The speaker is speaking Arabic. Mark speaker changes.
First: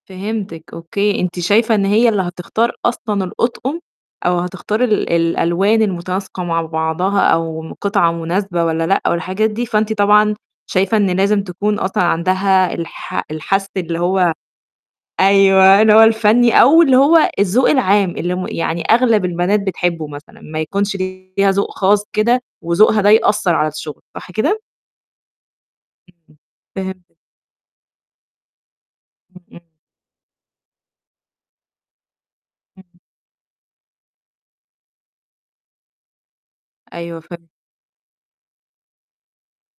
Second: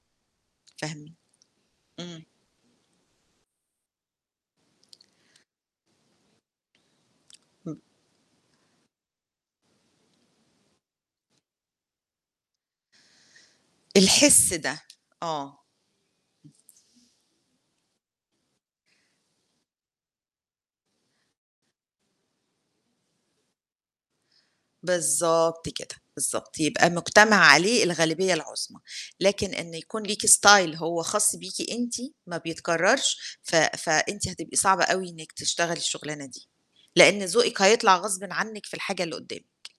Speaker 1: فهمتِك
Speaker 2: فاهمة.
Speaker 1: أوكي، أنتِ شايفة إن هي اللي
Speaker 2: إمم.
Speaker 1: هتختار أصلًا الأطقم أو هتختاري ال الألوان المُتناسقة مع بعضها أو
Speaker 2: إمم.
Speaker 1: قطعة مناسبة والّا لأ والحاجات دي، فأنتِ طبعًا شايفة إن لازم تكون أصلًا عندها الح الحس اللي هو
Speaker 2: الحِس ده، آه.
Speaker 1: أيوه، اللي هو الفَنّي أو اللي هو الذوق العام اللي م يعني أغلب البنات بتحبّه مثلًا ما يكونش ليها ذوق خاص كده وذوقها ده يأثّر على الشُغل، صح كده؟
Speaker 2: بالضبط كده، بالضبط، يبقى
Speaker 1: فهم
Speaker 2: مجتمع عليه الغالبية العُظمى، لكن
Speaker 1: [unintelligible]
Speaker 2: إن يكون ليكِ style هو خاص بيكِ أنتِ ما بيتكرّرش، ف فأنتِ هتبقى صعبة أوي إنِّك تشتغلي الشُغلانة دي،
Speaker 1: أيوه
Speaker 2: لإن
Speaker 1: فهم
Speaker 2: ذوقِك هيطلع غصبٍ عنِّك في الحاجة اللي قُدّامِك.